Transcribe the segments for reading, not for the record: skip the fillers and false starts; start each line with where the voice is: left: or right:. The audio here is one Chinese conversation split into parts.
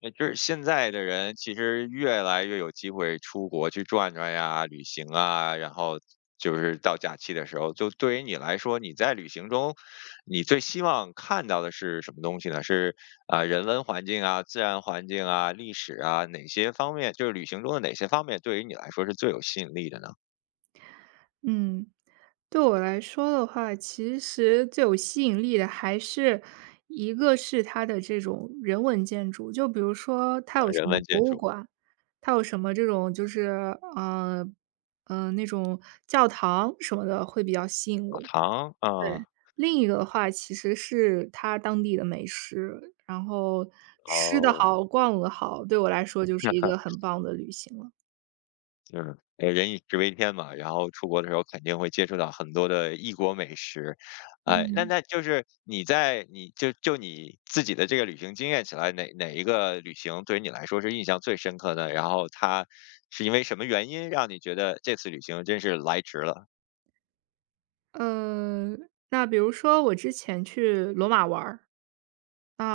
left: 也就是现在的人其实越来越有机会出国去转转呀、旅行啊，然后就是到假期的时候，就对于你来说，你在旅行中，你最希望看到的是什么东西呢？是啊、人文环境啊、自然环境啊、历史啊，哪些方面？就是旅行中的哪些方面对于你来说是最有吸引力的呢？
right: 嗯，对我来说的话，其实最有吸引力的还是一个是它的这种人文建筑，就比如说它
left: 啊，
right: 有什
left: 人
right: 么
left: 文
right: 博
left: 建
right: 物
left: 筑、
right: 馆，它有什么这种就是那种教堂什么的，会比较吸引
left: 老
right: 我。
left: 堂
right: 对，
left: 啊，
right: 另一个的话其实是它当地的美食，然后吃的
left: 哦，
right: 好、逛的好，对我来说就是一个很棒的旅行了。
left: 嗯，人以食为天嘛，然后出国的时候肯定会接触到很多的异国美食，哎，那
right: 嗯。
left: 那就是你在你你自己的这个旅行经验起来，哪一个旅行对于你来说是印象最深刻的？然后它是因为什么原因让你觉得这次旅行真是来值了？
right: 呃，那比如说我之前去罗马玩儿。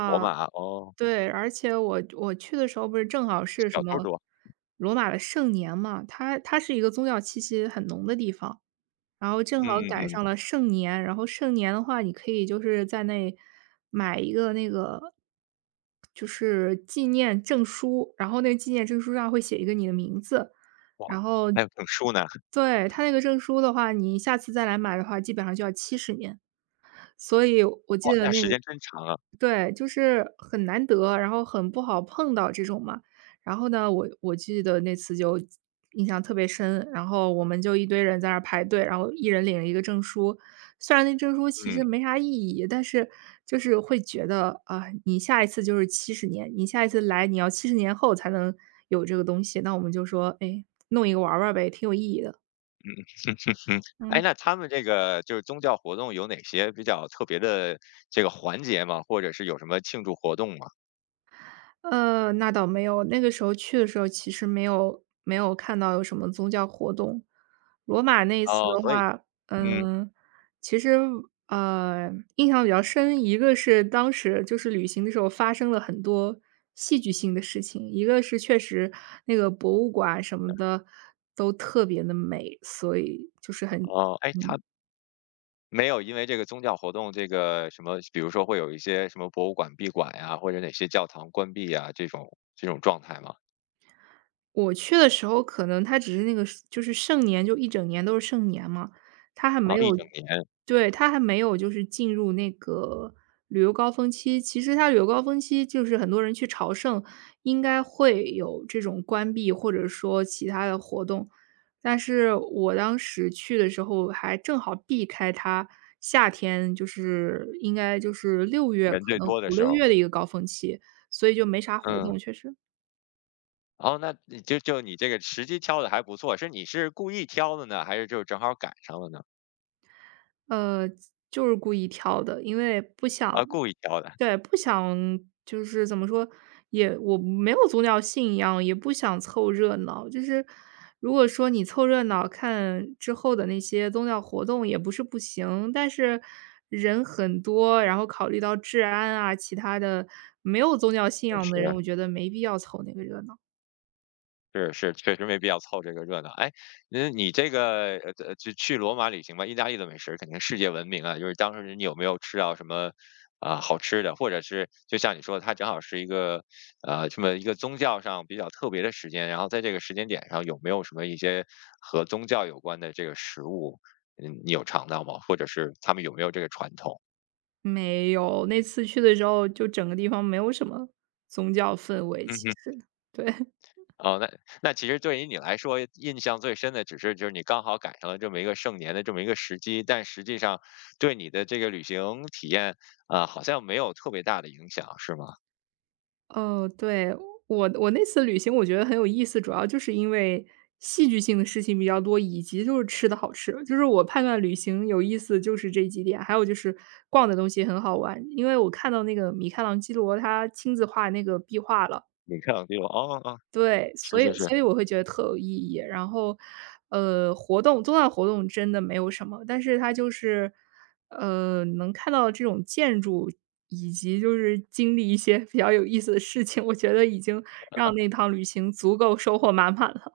left: 罗马哦，
right: 对，而且我去的时候不是正好是什
left: 小偷
right: 么
left: 多，
right: 罗马的圣年嘛，它是一个宗教气息很浓的地方，然后正好
left: 嗯
right: 赶
left: 嗯嗯，
right: 上了盛年。然后盛年的话，你可以就是在那买一个那个就是纪念证书，然后那个纪念证书上会写一个你的名字。
left: 哇，
right: 然后
left: 还有整书呢，
right: 对，他那个证书的话，你下次再来买的话，基本上就要七十年。所以我
left: 哇，
right: 记得
left: 那
right: 那
left: 时
right: 个。
left: 间真长啊，
right: 对，就是很难得，然后很不好碰到这种嘛。然后呢，我记得那次就印象特别深，然后我们就一堆人在那儿排队，然后一人领了一个证书。虽然那证书其
left: 嗯。
right: 实没啥意义，但是就是会觉得啊、你下一次就是七十年，你下一次来你要70年后才能有这个东西，那我们就说，哎，弄一个玩儿玩儿呗，挺有意义的。
left: 嗯哼哼，哎，
right: 嗯。
left: 那他们这个就是宗教活动有哪些比较特别的这个环节吗？或者是有什么庆祝活动吗？
right: 那倒没有，那个时候去的时候其实没有看到有什么宗教活动。罗马那一次
left: 哦，
right: 的
left: 所以，
right: 话，
left: 嗯，
right: 嗯，其实，印象比较深，一个是当时就是旅行的时候发生了很多戏剧性的事情，一个是确实那个博物馆什么的都特别的美，所以就是很
left: 哦，哎，他
right: 嗯。
left: 没有因为这个宗教活动，这个什么，比如说会有一些什么博物馆闭馆呀，或者哪些教堂关闭呀，这种状态吗？
right: 我去的时候可能他只是那个是就是盛年，就一整年都是盛年嘛，他还
left: 哦，
right: 没
left: 一
right: 有。
left: 整年
right: 对，他还没有就是进入那个旅游高峰期。其实他旅游高峰期就是很多人去朝圣，应该会有这种关闭或者说其他的活动。但是我当时去的时候还正好避开他夏天，就是应该就是六月，可
left: 人最
right: 能
left: 多的
right: 五
left: 时
right: 六
left: 候，
right: 月的一个高峰期，所以就没啥活
left: 嗯，
right: 动，确实。
left: 哦，那你就你这个时机挑的还不错，是你是故意挑的呢，还是就正好赶上了呢？
right: 呃，就是故意挑的，因为不想。
left: 啊，故意挑的，
right: 对，不想就是怎么说，也我没有宗教信仰，也不想凑热闹。就是如果说你凑热闹，看之后的那些宗教活动也不是不行，但是人很多，然后考虑到治安啊，其他的没有宗教信
left: 确
right: 仰的人，
left: 是。
right: 我觉得没必要凑那个热闹。
left: 是是，确实没必要凑这个热闹。哎，那你这个就去罗马旅行吧，意大利的美食肯定世界闻名啊。就是当时你有没有吃到什么啊、好吃的，或者是就像你说的，它正好是一个这么一个宗教上比较特别的时间，然后在这个时间点上有没有什么一些和宗教有关的这个食物，嗯，你有尝到吗？或者是他们有没有这个传统？
right: 没有，那次去的时候，就整个地方没有什么宗教氛围，
left: 嗯
right: 其
left: 哼。
right: 实。对。
left: 哦，那其实对于你来说，印象最深的只是就是你刚好赶上了这么一个盛年的这么一个时机，但实际上对你的这个旅行体验，啊、好像没有特别大的影响，是吗？
right: 哦，对，我那次旅行我觉得很有意思，主要就是因为戏剧性的事情比较多，以及就是吃的好吃。就是我判断旅行有意思就是这几点，还有就是逛的东西很好玩。因为我看到那个米开朗基罗他亲自画那个壁画了。
left: 你看，我就哦哦，
right: 对，
left: 是
right: 所
left: 是
right: 以
left: 是，
right: 所以我会觉得特有意义。然后，宗教活动真的没有什么。但是它就是，能看到这种建筑，以及就是经历一些比较有意思的事情，我觉得已经让那趟旅行足够收获满满了。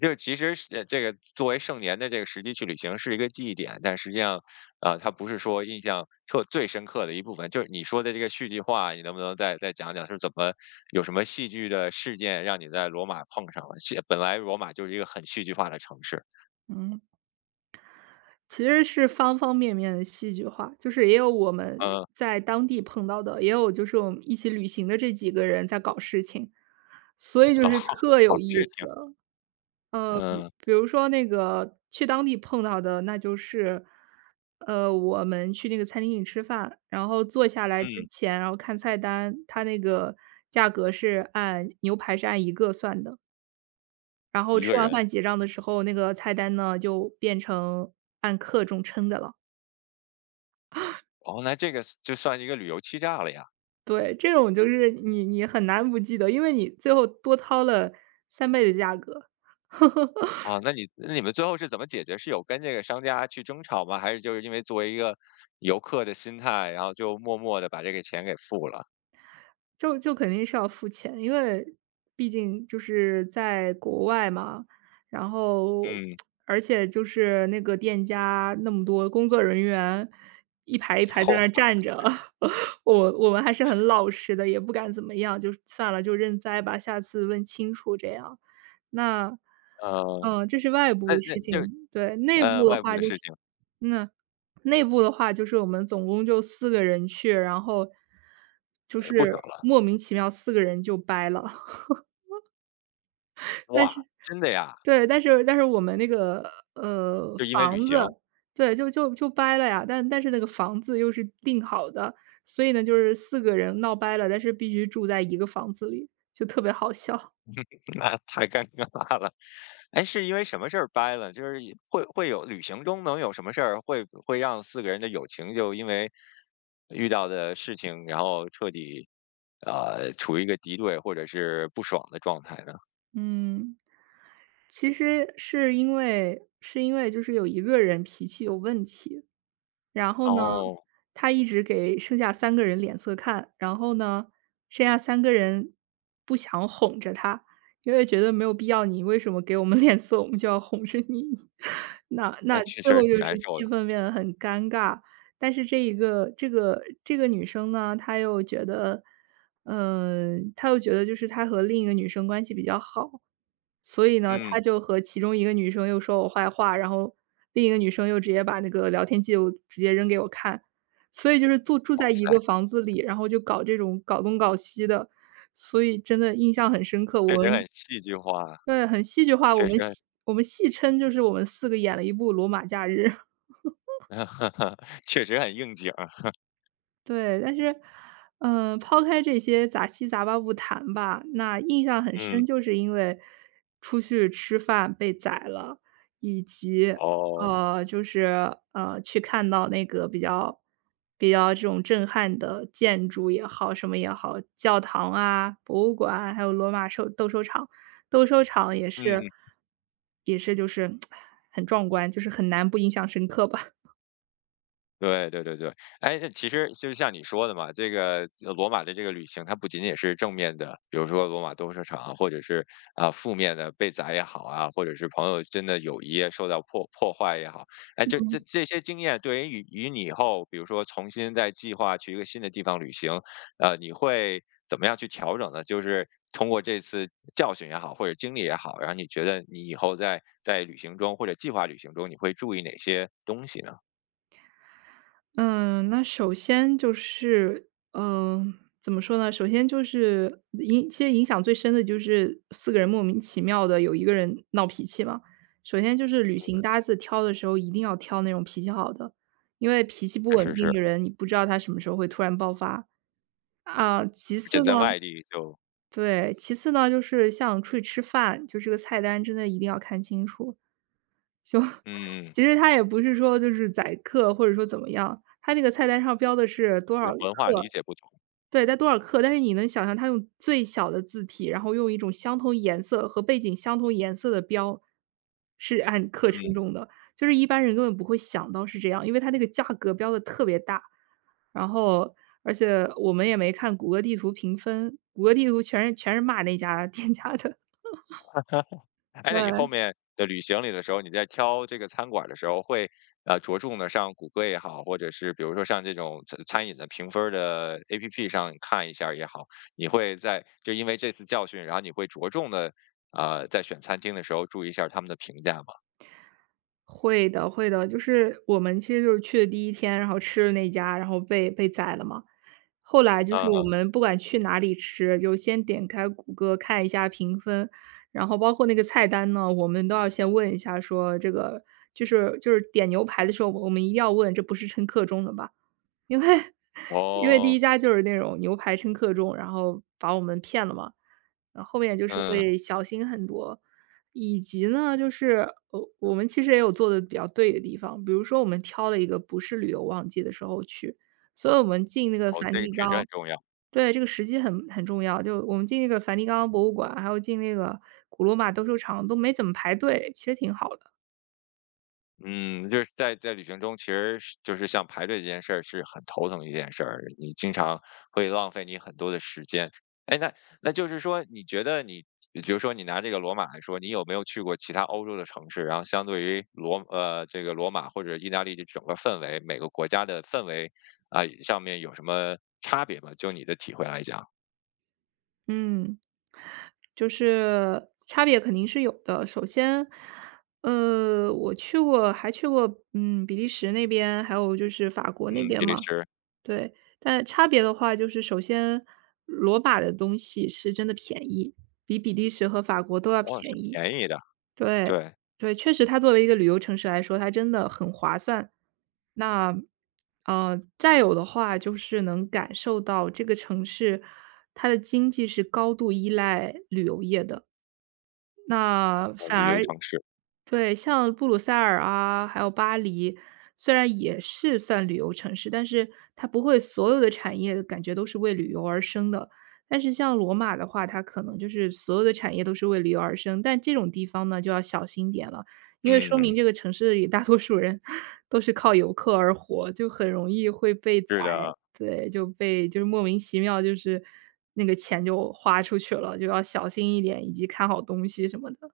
left: 就是其实是这个作为盛年的这个时机去旅行是一个记忆点，但实际上，啊，它不是说印象特最深刻的一部分。就是你说的这个戏剧化，你能不能再讲讲是怎么有什么戏剧的事件让你在罗马碰上了？本来罗马就是一个很戏剧化的城市，
right: 嗯，其实是方方面面的戏剧化，就是也有我们
left: 嗯，哦，
right: 在当地碰到的，也有就是我们一起旅行的这几个人在搞事情，所以就是 特
left: 好
right: 有意
left: 事情，
right: 思。比
left: 嗯
right: 比如说那个去当地碰到的，那就是，我们去那个餐厅里吃饭，然后坐下来之
left: 嗯，
right: 前，然后看菜单，它那个价格是按牛排是按一个算的，然后
left: 一
right: 吃
left: 个
right: 完
left: 人，
right: 饭结账的时候，那个菜单呢就变成按克重称的了。
left: 哦，那这个就算一个旅游欺诈了呀。
right: 对，这种就是你很难不记得，因为你最后多掏了3倍的价格。
left: 啊，那你们最后是怎么解决？是有跟这个商家去争吵吗？还是就是因为作为一个游客的心态，然后就默默的把这个钱给付了？
right: 就肯定是要付钱，因为毕竟就是在国外嘛。然后
left: 嗯，
right: 而且就是那个店家那么多工作人员，一排一排在
left: 嚯，
right: 那儿站着，我们还是很老实的，也不敢怎么样，就算了，就认栽吧，下次问清楚这样。那，
left: 呃，
right: 这是外部
left: 那
right: 的
left: 那
right: 事情。
left: 就
right: 对，内部的
left: 外部
right: 话
left: 的
right: 就
left: 事
right: 是，
left: 情
right: 那。内部的话，就是我们总共就四个人去，然后就
left: 也不
right: 是
left: 少了。
right: 莫名其妙四个人就掰了。但
left: 哇，
right: 是
left: 真的呀？
right: 对，但是我们那个，
left: 就因为
right: 房
left: 旅
right: 子。
left: 行。
right: 对，就掰了呀，但是那个房子又是定好的，所以呢，就是四个人闹掰了，但是必须住在一个房子里，就特别好笑。
left: 那太尴尬了。哎，是因为什么事儿掰了？就是也会有旅行中能有什么事儿会让四个人的友情就因为遇到的事情，然后彻底，处于一个敌对或者是不爽的状态呢？
right: 嗯，其实是因为就是有一个人脾气有问题。然后呢，
left: 哦，
right: 他一直给剩下三个人脸色看，然后呢，剩下三个人不想哄着他，因为觉得没有必要，你为什么给我们 脸色，我们就要哄着你。那
left: 那确
right: 最
left: 实
right: 后
left: 挺
right: 就
left: 难
right: 是
left: 受的。
right: 气氛变得很尴尬。但是这一个这个这个女生呢，她又觉得就是她和另一个女生关系比较好，所以呢，
left: 嗯，
right: 她就和其中一个女生又说我坏话，然后另一个女生又直接把那个聊天记录直接扔给我看，所以就是住
left: 哇
right: 在一
left: 塞，
right: 个房子里，然后就搞这种搞东搞西的，所以真的印象很深刻。我
left: 确实很
right: 们。
left: 戏剧化，
right: 对，很戏剧化，
left: 确实很
right: 我们戏称就是我们四个演了一部《罗马假日》。
left: 确实很应景儿。
right: 对，但是，抛开这些杂七杂八不谈吧，那印象很深，
left: 嗯，
right: 就是因为出去吃饭被宰了，以及，
left: 哦，
right: 就是，去看到那个比较这种震撼的建筑也好，什么也好，教堂啊、博物馆啊还有罗马斗兽场。斗兽场也是
left: 嗯。
right: 也是就是 很壮观，就是很难不印象深刻吧。
left: 对对对对，哎，那其实就像你说的嘛，这个罗马的这个旅行，它不仅仅是正面的，比如说罗马斗兽场啊，或者是啊、负面的被宰也好啊，或者是朋友真的友谊受到破坏也好，哎，这些经验对于与你以后，比如说重新再计划去一个新的地方旅行，你会怎么样去调整呢？就是通过这次教训也好，或者经历也好，然后你觉得你以后在旅行中或者计划旅行中，你会注意哪些东西呢？
right: 嗯，那首先就是，怎么说呢？首先就是其实影响最深的就是四个人莫名其妙的有一个人闹脾气嘛。首先就是旅行搭子挑的时候一定要挑那种脾气好的，因为脾气不
left: 还
right: 稳
left: 是
right: 定
left: 是
right: 的人，你不知道他什么时候会突然爆发。其
left: 而
right: 次
left: 且
right: 呢。
left: 在外地就
right: 对，其次呢，就是像出去吃饭，就这个菜单真的一定要看清楚。就
left: 嗯，
right: 其实它也不是说就是宰客或者说怎么样，它那个菜单上标的是多
left: 就是
right: 少
left: 文化理
right: 克。
left: 解不同，
right: 对，在多少克，但是你能想象他用最小的字体，然后用一种相同颜色和背景相同颜色的标，是按克称
left: 嗯。
right: 重的。就是一般人根本不会想到是这样，因为它那个价格标的特别大。然后而且我们也没看谷歌地图评分，谷歌地图全是骂那家店家的。
left: 哎，那你后
right: 对。
left: 面的旅行里的时候，你在挑这个餐馆的时候会，着重的上谷歌也好，或者是比如说上这种餐饮的评分儿的 APP 上看一下儿也好，你会在就因为这次教训，然后你会着重的在选餐厅的时候注意一下儿他们的评价吗？
right: 会的，会的，就是我们其实就是去的第1天，然后吃的那家，然后被宰了嘛。后来就
left: 嗯
right: 是我
left: 嗯，
right: 们不管去哪里吃，就先点开谷歌看一下评分，然后包括那个菜单呢，我们都要先问一下说这个就是点牛排的时候，我们一定要问这不是称克重的吧？因为 因为第
left: 哦，
right: 一家就是那种牛排称克重，然后把我们骗了嘛。然后后面就是
left: 嗯，
right: 会小心很多。以及呢，就是我们其实也有做的比较对的地方，比如说我们挑了一个不是旅游旺季的时候去，所以我们进那个
left: 哦，
right: 梵
left: 这个
right: 蒂
left: 确实很
right: 冈
left: 重要。
right: 对，这个时机很重要，就我们进那个梵蒂冈博物馆，还有进那个古罗马斗兽场都没怎么排队，其实挺好的。
left: 嗯，就是在旅行中，其实是就是像排队这件事儿是很头疼一件事儿，你经常会浪费你很多的时间。哎，那就是说，你觉得你，比如说你拿这个罗马来说，你有没有去过其他欧洲的城市？然后相对于这个罗马或者意大利这整个氛围，每个国家的氛围啊、上面有什么差别吗？就你的体会来讲，
right: 嗯，就是差别肯定是有的。首先，我去过嗯，比利时那边，还有就是法国那
left: 嗯，
right: 边
left: 比利
right: 嘛。
left: 时
right: 对，但差别的话，就是首先罗马的东西是真的便宜，比利时和法国都要
left: 哦是
right: 便宜。
left: 便宜的，
right: 对，
left: 对，
right: 对，确实它作为一个旅游城市来说，它真的很划算。那，再有的话就是能感受到这个城市它的经济是高度依赖旅游业的，那
left: 哦
right: 反
left: 旅游
right: 而
left: 城市，
right: 对，像布鲁塞尔啊，还有巴黎，虽然也是算旅游城市，但是它不会所有的产业感觉都是为旅游而生的。但是像罗马的话，它可能就是所有的产业都是为旅游而生，但这种地方呢，就要小心点了，因为说明
left: 嗯，
right: 这个城市里大多数人都是靠游客而活，就很容易会被宰，
left: 是的。
right: 对，就被就是莫名其妙就是那个钱就花出去了，就要小心一点，以及看好东西什么的，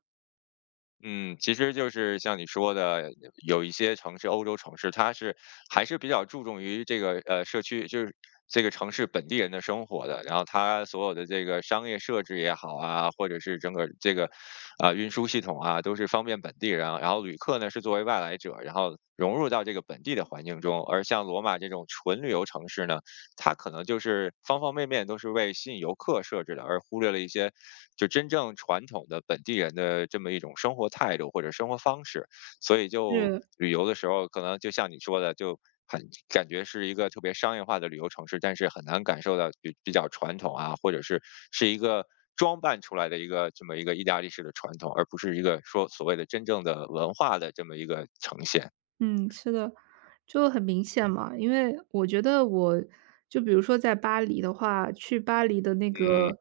left: 嗯，其实就是像你说的，有一些城市，欧洲城市，它是还是比较注重于这个社区，就是这个城市本地人的生活的。然后它所有的这个商业设置也好啊，或者是整个这个运输系统啊，都是方便本地人啊。然后旅客呢是作为外来者，然后融入到这个本地的环境中。而像罗马这种纯旅游城市呢，它可能就是方方面面都是为吸引游客设置的，而忽略了一些就真正传统的本地人的这么一种生活态度或者生活方式。所以就
right: 是。
left: 旅游的时候，可能就像你说的，就很感觉是一个特别商业化的旅游城市，但是很难感受到比较传统啊，或者是一个装扮出来的一个这么一个意大利式的传统，而不是一个说所谓的真正的文化的这么一个呈现。
right: 嗯，是的，就很明显嘛。因为我觉得我就比如说在巴黎的话，去巴黎的那
left: 嗯，
right: 个，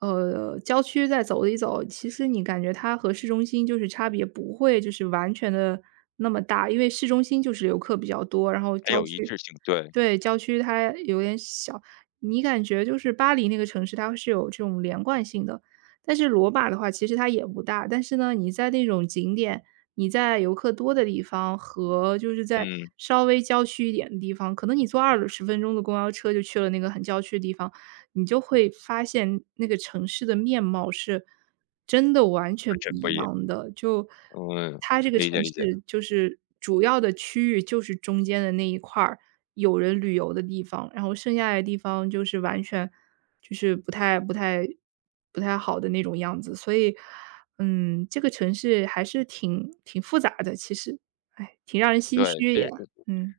right: 郊区再走一走，其实你感觉它和市中心就是差别不会就是完全的那么大。因为市中心就是游客比较多，然后
left: 没
right: 郊
left: 有一
right: 区
left: 致性，对，
right: 对，郊区它有点小，你感觉就是巴黎那个城市，它是有这种连贯性的。但是罗马的话，其实它也不大，但是呢，你在那种景点，你在游客多的地方和就是在
left: 嗯，
right: 稍微郊区一点的地方，可能你坐20分钟的公交车就去了那个很郊区的地方，你就会发现那个城市的面貌是真的完
left: 完
right: 全不
left: 全不
right: 一
left: 一样。
right: 样的。就
left: 嗯，
right: 它这个
left: 理解
right: 城
left: 理解。
right: 市就是主要的区域就是中间的那一块儿有人旅游的地方，然后剩下的地方就是完全就是不太不太好的那种样子。所以，嗯，这个城市还是挺复杂的，其实，哎，挺让人唏
left: 对，
right: 嘘
left: 其
right: 也，
left: 实
right: 嗯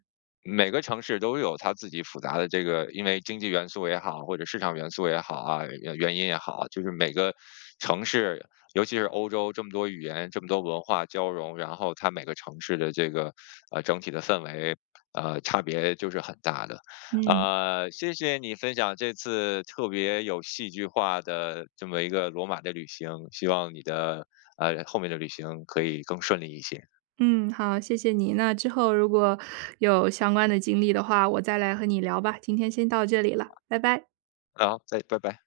left: 每个城市都有它自己复杂的这个，因为经济元素也好，或者市场元素也好啊，原因也好，就是每个城市，尤其是欧洲这么多语言、这么多文化交融，然后它每个城市的这个整体的氛围，差别就是很大的。
right: 嗯。
left: 谢谢你分享这次特别有戏剧化的这么一个罗马的旅行，希望你的后面的旅行可以更顺利一些。
right: 嗯，好，谢谢你。那之后如果有相关的经历的话，我再来和你聊吧。今天先到这里了，拜拜。
left: 好，再拜拜。